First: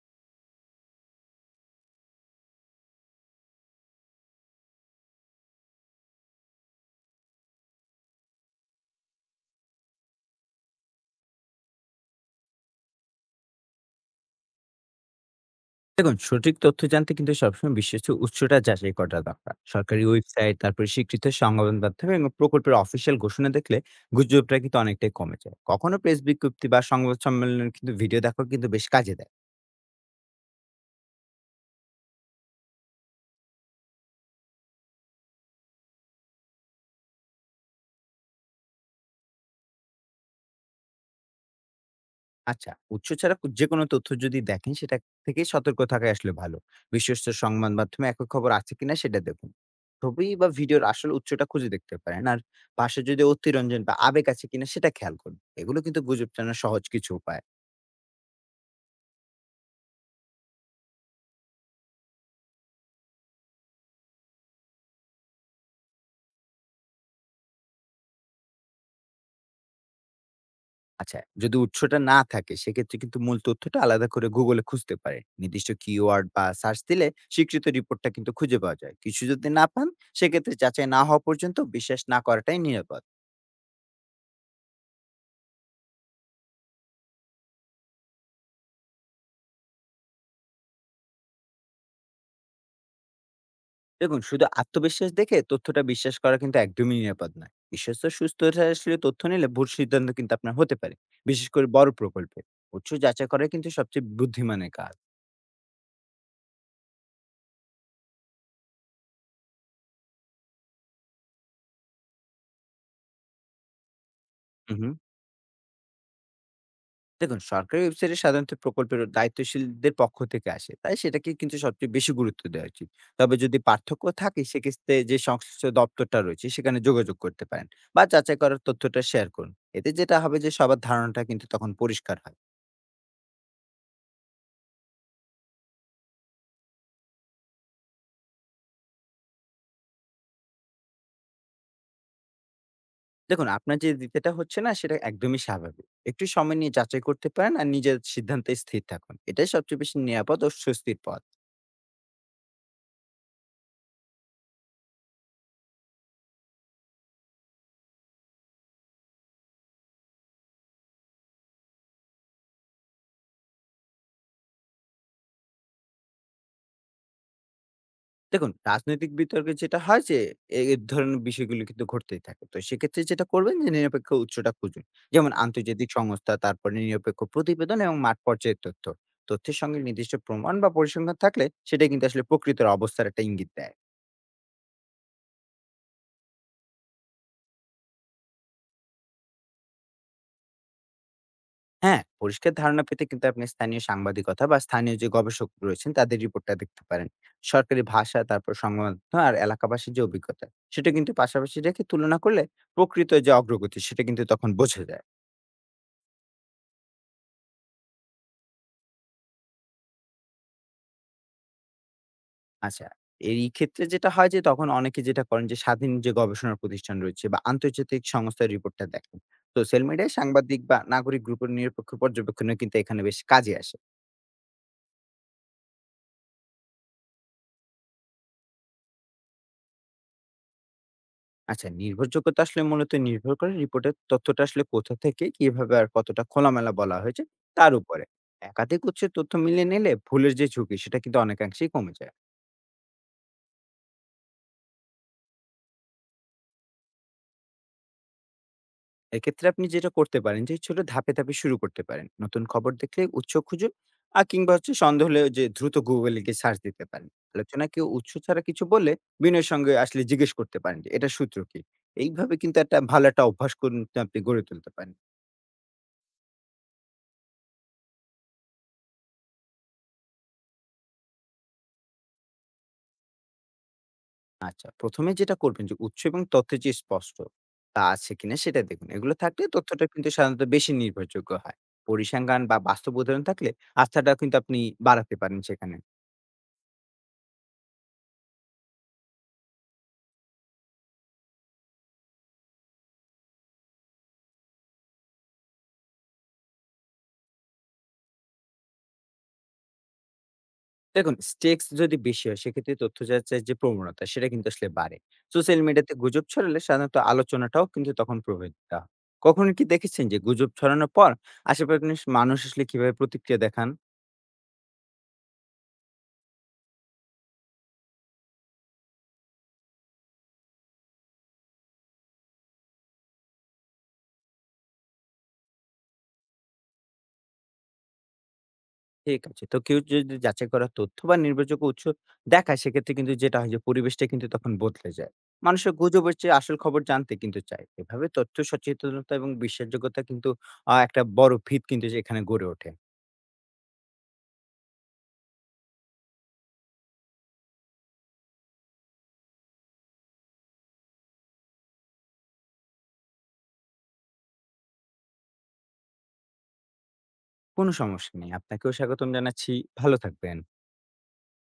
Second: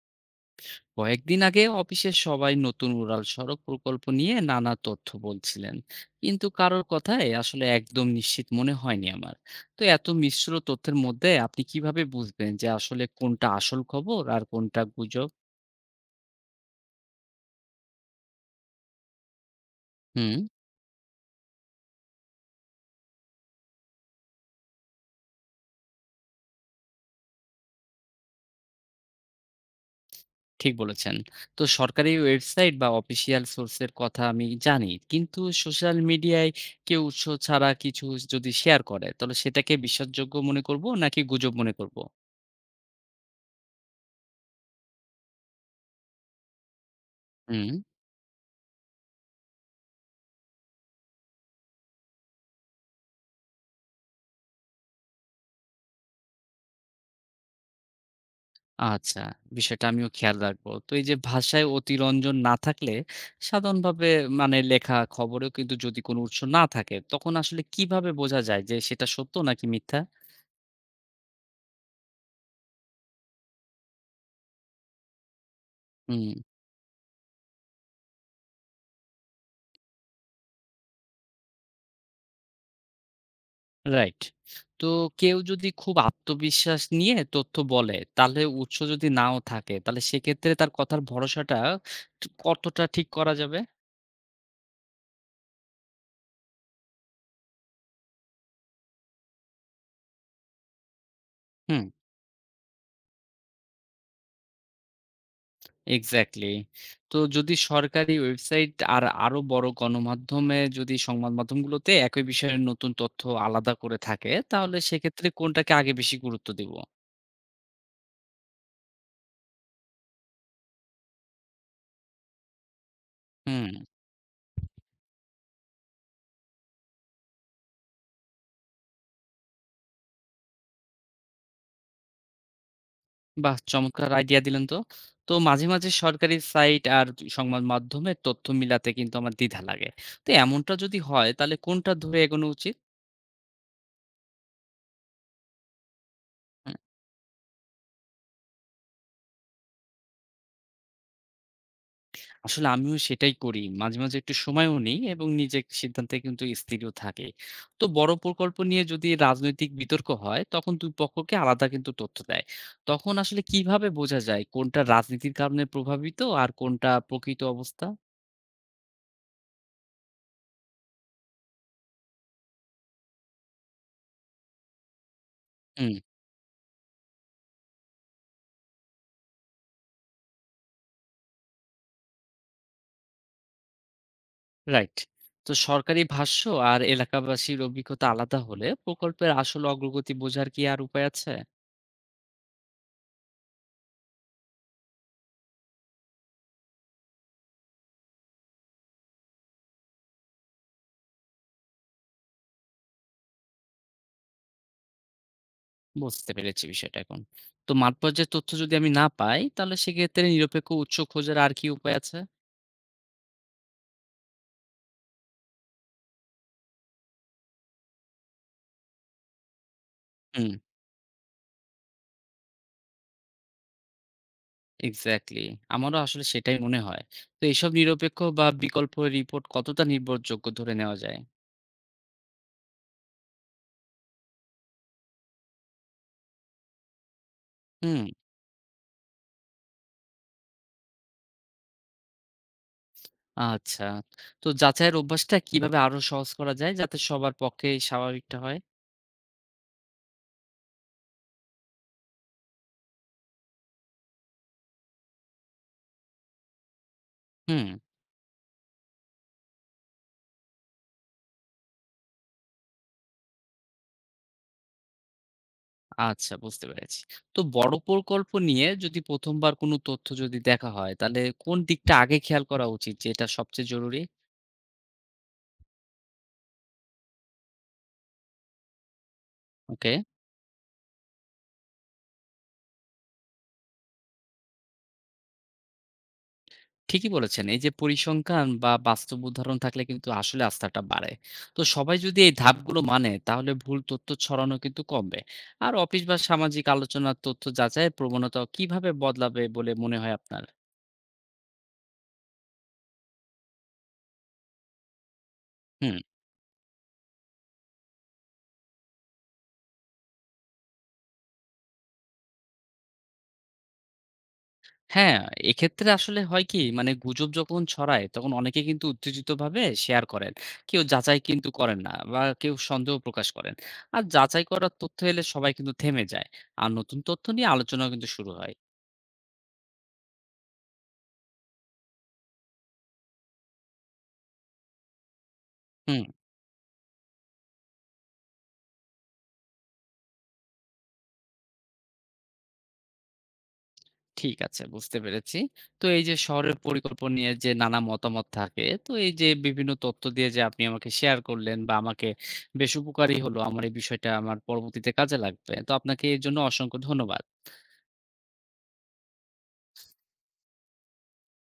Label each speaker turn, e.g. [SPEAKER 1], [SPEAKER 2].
[SPEAKER 1] কয়েকদিন আগে অফিসের সবাই নতুন উড়াল সড়ক প্রকল্প নিয়ে নানা তথ্য বলছিলেন। কিন্তু কারোর কথায় আসলে একদম নিশ্চিত মনে হয়নি আমার। তো এত মিশ্র তথ্যের মধ্যে আপনি কিভাবে বুঝবেন যে আসলে কোনটা আসল খবর আর কোনটা গুজব?
[SPEAKER 2] দেখুন, সঠিক তথ্য জানতে কিন্তু সবসময় বিশ্বস্ত উৎসটা যাচাই করা দরকার। সরকারি
[SPEAKER 1] হুম,
[SPEAKER 2] ওয়েবসাইট, তারপরে স্বীকৃত সংবাদ মাধ্যম এবং প্রকল্পের অফিসিয়াল ঘোষণা দেখলে গুজবটা কিন্তু অনেকটাই কমে যায়। কখনো প্রেস বিজ্ঞপ্তি বা সংবাদ সম্মেলনের কিন্তু ভিডিও দেখা কিন্তু বেশ কাজে দেয়।
[SPEAKER 1] ঠিক বলেছেন। তো সরকারি ওয়েবসাইট বা অফিসিয়াল সোর্সের কথা আমি জানি, কিন্তু সোশ্যাল মিডিয়ায় কেউ উৎস ছাড়া কিছু যদি শেয়ার করে তাহলে সেটাকে বিশ্বাসযোগ্য মনে করব নাকি গুজব মনে করব?
[SPEAKER 2] আচ্ছা, উৎস ছাড়া যে কোনো তথ্য যদি দেখেন, সেটা থেকে সতর্ক থাকাই আসলে ভালো। বিশ্বস্ত সংবাদ
[SPEAKER 1] হুম,
[SPEAKER 2] মাধ্যমে একক খবর আছে কিনা সেটা দেখুন। ছবি বা ভিডিওর আসল উৎসটা খুঁজে দেখতে পারেন। আর ভাষা যদি অতিরঞ্জন বা আবেগ আছে কিনা সেটা খেয়াল করুন। এগুলো কিন্তু গুজব জানার সহজ কিছু উপায়।
[SPEAKER 1] আচ্ছা, বিষয়টা আমিও খেয়াল রাখবো। তো এই যে ভাষায় অতিরঞ্জন না থাকলে, সাধারণভাবে মানে লেখা খবরেও কিন্তু যদি কোনো উৎস না থাকে তখন আসলে কিভাবে বোঝা যায় যে সেটা সত্য নাকি মিথ্যা?
[SPEAKER 2] আচ্ছা, যদি উৎসটা না থাকে সেক্ষেত্রে কিন্তু মূল তথ্যটা আলাদা করে Google এ খুঁজতে পারেন। নির্দিষ্ট কিওয়ার্ড
[SPEAKER 1] হুম,
[SPEAKER 2] বা সার্চ দিলে স্বীকৃত রিপোর্টটা কিন্তু খুঁজে পাওয়া যায়। কিছু যদি না পান, সেক্ষেত্রে যাচাই না হওয়া পর্যন্ত বিশ্বাস না করাটাই নিরাপদ।
[SPEAKER 1] রাইট। তো কেউ যদি খুব আত্মবিশ্বাস নিয়ে তথ্য বলে তাহলে উৎস যদি নাও থাকে তাহলে সেক্ষেত্রে তার কথার ভরসাটা কতটা ঠিক করা যাবে?
[SPEAKER 2] দেখুন, শুধু আত্মবিশ্বাস দেখে তথ্যটা বিশ্বাস করা কিন্তু একদমই নিরাপদ নয়। বিশ্বস্ত সুস্থ আসলে তথ্য নিলে ভুল সিদ্ধান্ত কিন্তু আপনার হতে পারে। বিশেষ করে
[SPEAKER 1] হুম।
[SPEAKER 2] বড় প্রকল্পে। উৎস যাচাই করাই কিন্তু সবচেয়ে বুদ্ধিমানের কাজ।
[SPEAKER 1] এক্সাক্টলি। তো যদি সরকারি ওয়েবসাইট আর আরো বড় গণমাধ্যমে যদি সংবাদ মাধ্যমগুলোতে একই বিষয়ের নতুন তথ্য আলাদা করে থাকে,
[SPEAKER 2] হু,
[SPEAKER 1] তাহলে
[SPEAKER 2] হু।
[SPEAKER 1] সেক্ষেত্রে কোনটাকে আগে বেশি গুরুত্ব দিব?
[SPEAKER 2] দেখুন, সরকারি ওয়েবসাইটে সাধারণত প্রকল্পের দায়িত্বশীলদের পক্ষ থেকে আসে, তাই সেটাকে কিন্তু সবচেয়ে বেশি গুরুত্ব দেওয়া উচিত। তবে যদি
[SPEAKER 1] হুম।
[SPEAKER 2] পার্থক্য থাকে সেক্ষেত্রে যে সংশ্লিষ্ট দপ্তরটা রয়েছে সেখানে যোগাযোগ করতে পারেন বা যাচাই করার তথ্যটা শেয়ার করুন। এতে যেটা হবে যে সবার ধারণাটা কিন্তু তখন পরিষ্কার হয়।
[SPEAKER 1] বাহ! চমৎকার আইডিয়া দিলেন তো। তো মাঝে, মাঝে সরকারি সাইট আর সংবাদ মাধ্যমের তথ্য মিলাতে কিন্তু আমার দ্বিধা লাগে। তো এমনটা যদি হয় তাহলে কোনটা ধরে এগোনো উচিত?
[SPEAKER 2] দেখুন, আপনার যে দ্বিতীয়টা হচ্ছে না সেটা একদমই স্বাভাবিক। একটু সময় নিয়ে যাচাই করতে পারেন আর নিজের সিদ্ধান্তে স্থির থাকুন। এটাই সবচেয়ে বেশি নিরাপদ ও স্বস্তির পথ।
[SPEAKER 1] আসলে আমিও সেটাই করি। মাঝে, মাঝে একটু সময়ও নেই এবং নিজের সিদ্ধান্তে কিন্তু স্থিরও থাকি। তো বড় প্রকল্প নিয়ে যদি রাজনৈতিক বিতর্ক হয়, তখন ২ পক্ষকে আলাদা কিন্তু তথ্য দেয়। তখন আসলে কিভাবে বোঝা যায় কোনটা রাজনীতির কারণে প্রভাবিত আর কোনটা প্রকৃত অবস্থা?
[SPEAKER 2] দেখুন, রাজনৈতিক বিতর্কে যেটা হয় যে, এ এ ধরনের বিষয়গুলো কিন্তু ঘটতেই থাকে। তো সেক্ষেত্রে যেটা করবেন যে নিরপেক্ষ উৎসটা খুঁজুন। যেমন আন্তর্জাতিক
[SPEAKER 1] হুম,
[SPEAKER 2] সংস্থা, তারপরে নিরপেক্ষ প্রতিবেদন এবং মাঠ পর্যায়ের তথ্য। তথ্যের সঙ্গে নির্দিষ্ট প্রমাণ বা পরিসংখ্যান থাকলে সেটা কিন্তু আসলে প্রকৃত অবস্থার একটা ইঙ্গিত দেয়।
[SPEAKER 1] রাইট। তো সরকারি ভাষ্য আর এলাকাবাসীর অভিজ্ঞতা আলাদা হলে প্রকল্পের আসল অগ্রগতি বোঝার কি আর উপায় আছে?
[SPEAKER 2] হ্যাঁ, পরিষ্কার ধারণা পেতে কিন্তু আপনি স্থানীয় সাংবাদিকতা বা স্থানীয় যে গবেষক রয়েছেন তাদের রিপোর্টটা দেখতে পারেন। সরকারি ভাষা, তারপর সংবাদ মাধ্যম আর এলাকাবাসীর যে অভিজ্ঞতা, সেটা কিন্তু পাশাপাশি রেখে তুলনা করলে প্রকৃত যে অগ্রগতি সেটা কিন্তু তখন বোঝা যায়।
[SPEAKER 1] বুঝতে পেরেছি বিষয়টা এখন। তো মাঠ পর্যায়ের তথ্য যদি আমি না পাই, তাহলে সেক্ষেত্রে নিরপেক্ষ উৎস খোঁজার আর কি উপায় আছে?
[SPEAKER 2] আচ্ছা। এই ক্ষেত্রে যেটা হয় যে তখন অনেকে যেটা করেন যে স্বাধীন যে গবেষণা প্রতিষ্ঠান রয়েছে বা আন্তর্জাতিক সংস্থার রিপোর্টটা দেখেন। সোশ্যাল মিডিয়ায়
[SPEAKER 1] হুম,
[SPEAKER 2] সাংবাদিক বা নাগরিক গ্রুপের নিরপেক্ষ পর্যবেক্ষণও কিন্তু এখানে বেশ কাজে আসে।
[SPEAKER 1] এক্সাক্টলি। আমারও আসলে সেটাই মনে হয়। তো এসব নিরপেক্ষ বা বিকল্প রিপোর্ট কতটা নির্ভরযোগ্য ধরে নেওয়া যায়?
[SPEAKER 2] আচ্ছা, নির্ভরযোগ্যতা আসলে মূলত নির্ভর করে রিপোর্টের তথ্যটা আসলে কোথা থেকে, কিভাবে আর কতটা খোলামেলা বলা হয়েছে তার
[SPEAKER 1] হুম,
[SPEAKER 2] উপরে। একাধিক উৎসের তথ্য মিলিয়ে নিলে ভুলের যে ঝুঁকি সেটা কিন্তু অনেকাংশেই কমে যায়।
[SPEAKER 1] আচ্ছা। তো যাচাইয়ের অভ্যাসটা কিভাবে আরো সহজ করা যায় যাতে সবার পক্ষে স্বাভাবিকটা হয়?
[SPEAKER 2] এক্ষেত্রে আপনি যেটা করতে পারেন যে ছোট ধাপে ধাপে শুরু করতে পারেন। নতুন খবর দেখলে উৎস খুঁজুন। আর কিংবা হচ্ছে সন্দেহ হলে যে দ্রুত Google এ গিয়ে সার্চ দিতে পারেন।
[SPEAKER 1] হুম,
[SPEAKER 2] আলোচনায় কেউ উৎস ছাড়া কিছু বললে বিনয়ের সঙ্গে আসলে জিজ্ঞেস করতে পারেন যে এটার সূত্র কি? এইভাবে কিন্তু একটা ভালো একটা অভ্যাস কিন্তু আপনি গড়ে তুলতে পারেন।
[SPEAKER 1] আচ্ছা, বুঝতে পেরেছি। তো বড় প্রকল্প নিয়ে যদি ১ম বার কোনো তথ্য যদি দেখা হয়, তাহলে কোন দিকটা আগে খেয়াল করা উচিত যে এটা সবচেয়ে জরুরি?
[SPEAKER 2] আচ্ছা, ১ম এ যেটা করবেন যে উৎস এবং তথ্যের যে স্পষ্ট তা আছে কিনা সেটা দেখুন। এগুলো থাকলে তথ্যটা
[SPEAKER 1] ওকে।
[SPEAKER 2] কিন্তু সাধারণত বেশি নির্ভরযোগ্য হয়। পরিসংখ্যান বা বাস্তব উদাহরণ থাকলে আস্থাটা কিন্তু আপনি বাড়াতে পারেন সেখানে।
[SPEAKER 1] ঠিকই বলেছেন। এই যে পরিসংখ্যান বা বাস্তব উদাহরণ থাকলে কিন্তু আসলে আস্থাটা বাড়ে। তো সবাই যদি এই ধাপগুলো মানে তাহলে ভুল তথ্য ছড়ানো কিন্তু কমবে। আর অফিস বা সামাজিক আলোচনার তথ্য যাচাইয়ের প্রবণতা কিভাবে বদলাবে বলে মনে হয় আপনার?
[SPEAKER 2] দেখুন, স্টেক্স যদি বেশি হয় সেক্ষেত্রে তথ্য যাচাইয়ের যে প্রবণতা সেটা কিন্তু আসলে বাড়ে। সোশ্যাল মিডিয়াতে
[SPEAKER 1] হুম।
[SPEAKER 2] গুজব ছড়ালে সাধারণত আলোচনাটাও কিন্তু তখন প্রভাবিত হয়। কখনো কি দেখেছেন যে গুজব ছড়ানোর পর আশেপাশের মানুষ আসলে কিভাবে প্রতিক্রিয়া দেখান?
[SPEAKER 1] হ্যাঁ, এক্ষেত্রে আসলে হয় কি মানে গুজব যখন ছড়ায় তখন অনেকে কিন্তু উত্তেজিতভাবে শেয়ার করেন। কেউ যাচাই কিন্তু করেন না বা কেউ সন্দেহ প্রকাশ করেন। আর যাচাই করার তথ্য এলে সবাই কিন্তু থেমে যায়। আর নতুন তথ্য নিয়ে আলোচনাও কিন্তু শুরু হয়।
[SPEAKER 2] ঠিক আছে। তো কেউ যদি যাচাই করা তথ্য বা নির্ভরযোগ্য উৎস দেখায় সেক্ষেত্রে কিন্তু যেটা হয় যে পরিবেশটা কিন্তু তখন বদলে যায়। মানুষের
[SPEAKER 1] হুম।
[SPEAKER 2] গুজবের চেয়ে আসল খবর জানতে কিন্তু চায়। এভাবে তথ্য সচেতনতা এবং বিশ্বাসযোগ্যতা কিন্তু একটা বড় ভিত কিন্তু যে এখানে গড়ে ওঠে।
[SPEAKER 1] ঠিক আছে, বুঝতে পেরেছি। তো এই যে শহরের পরিকল্পনা নিয়ে যে নানা মতামত থাকে, তো এই যে বিভিন্ন তথ্য দিয়ে যে আপনি আমাকে শেয়ার করলেন বা আমাকে বেশ উপকারী হলো। আমার এই বিষয়টা আমার পরবর্তীতে কাজে লাগবে। তো আপনাকে এর জন্য অসংখ্য ধন্যবাদ।
[SPEAKER 2] কোনো সমস্যা নেই, আপনাকেও স্বাগতম জানাচ্ছি। ভালো থাকবেন।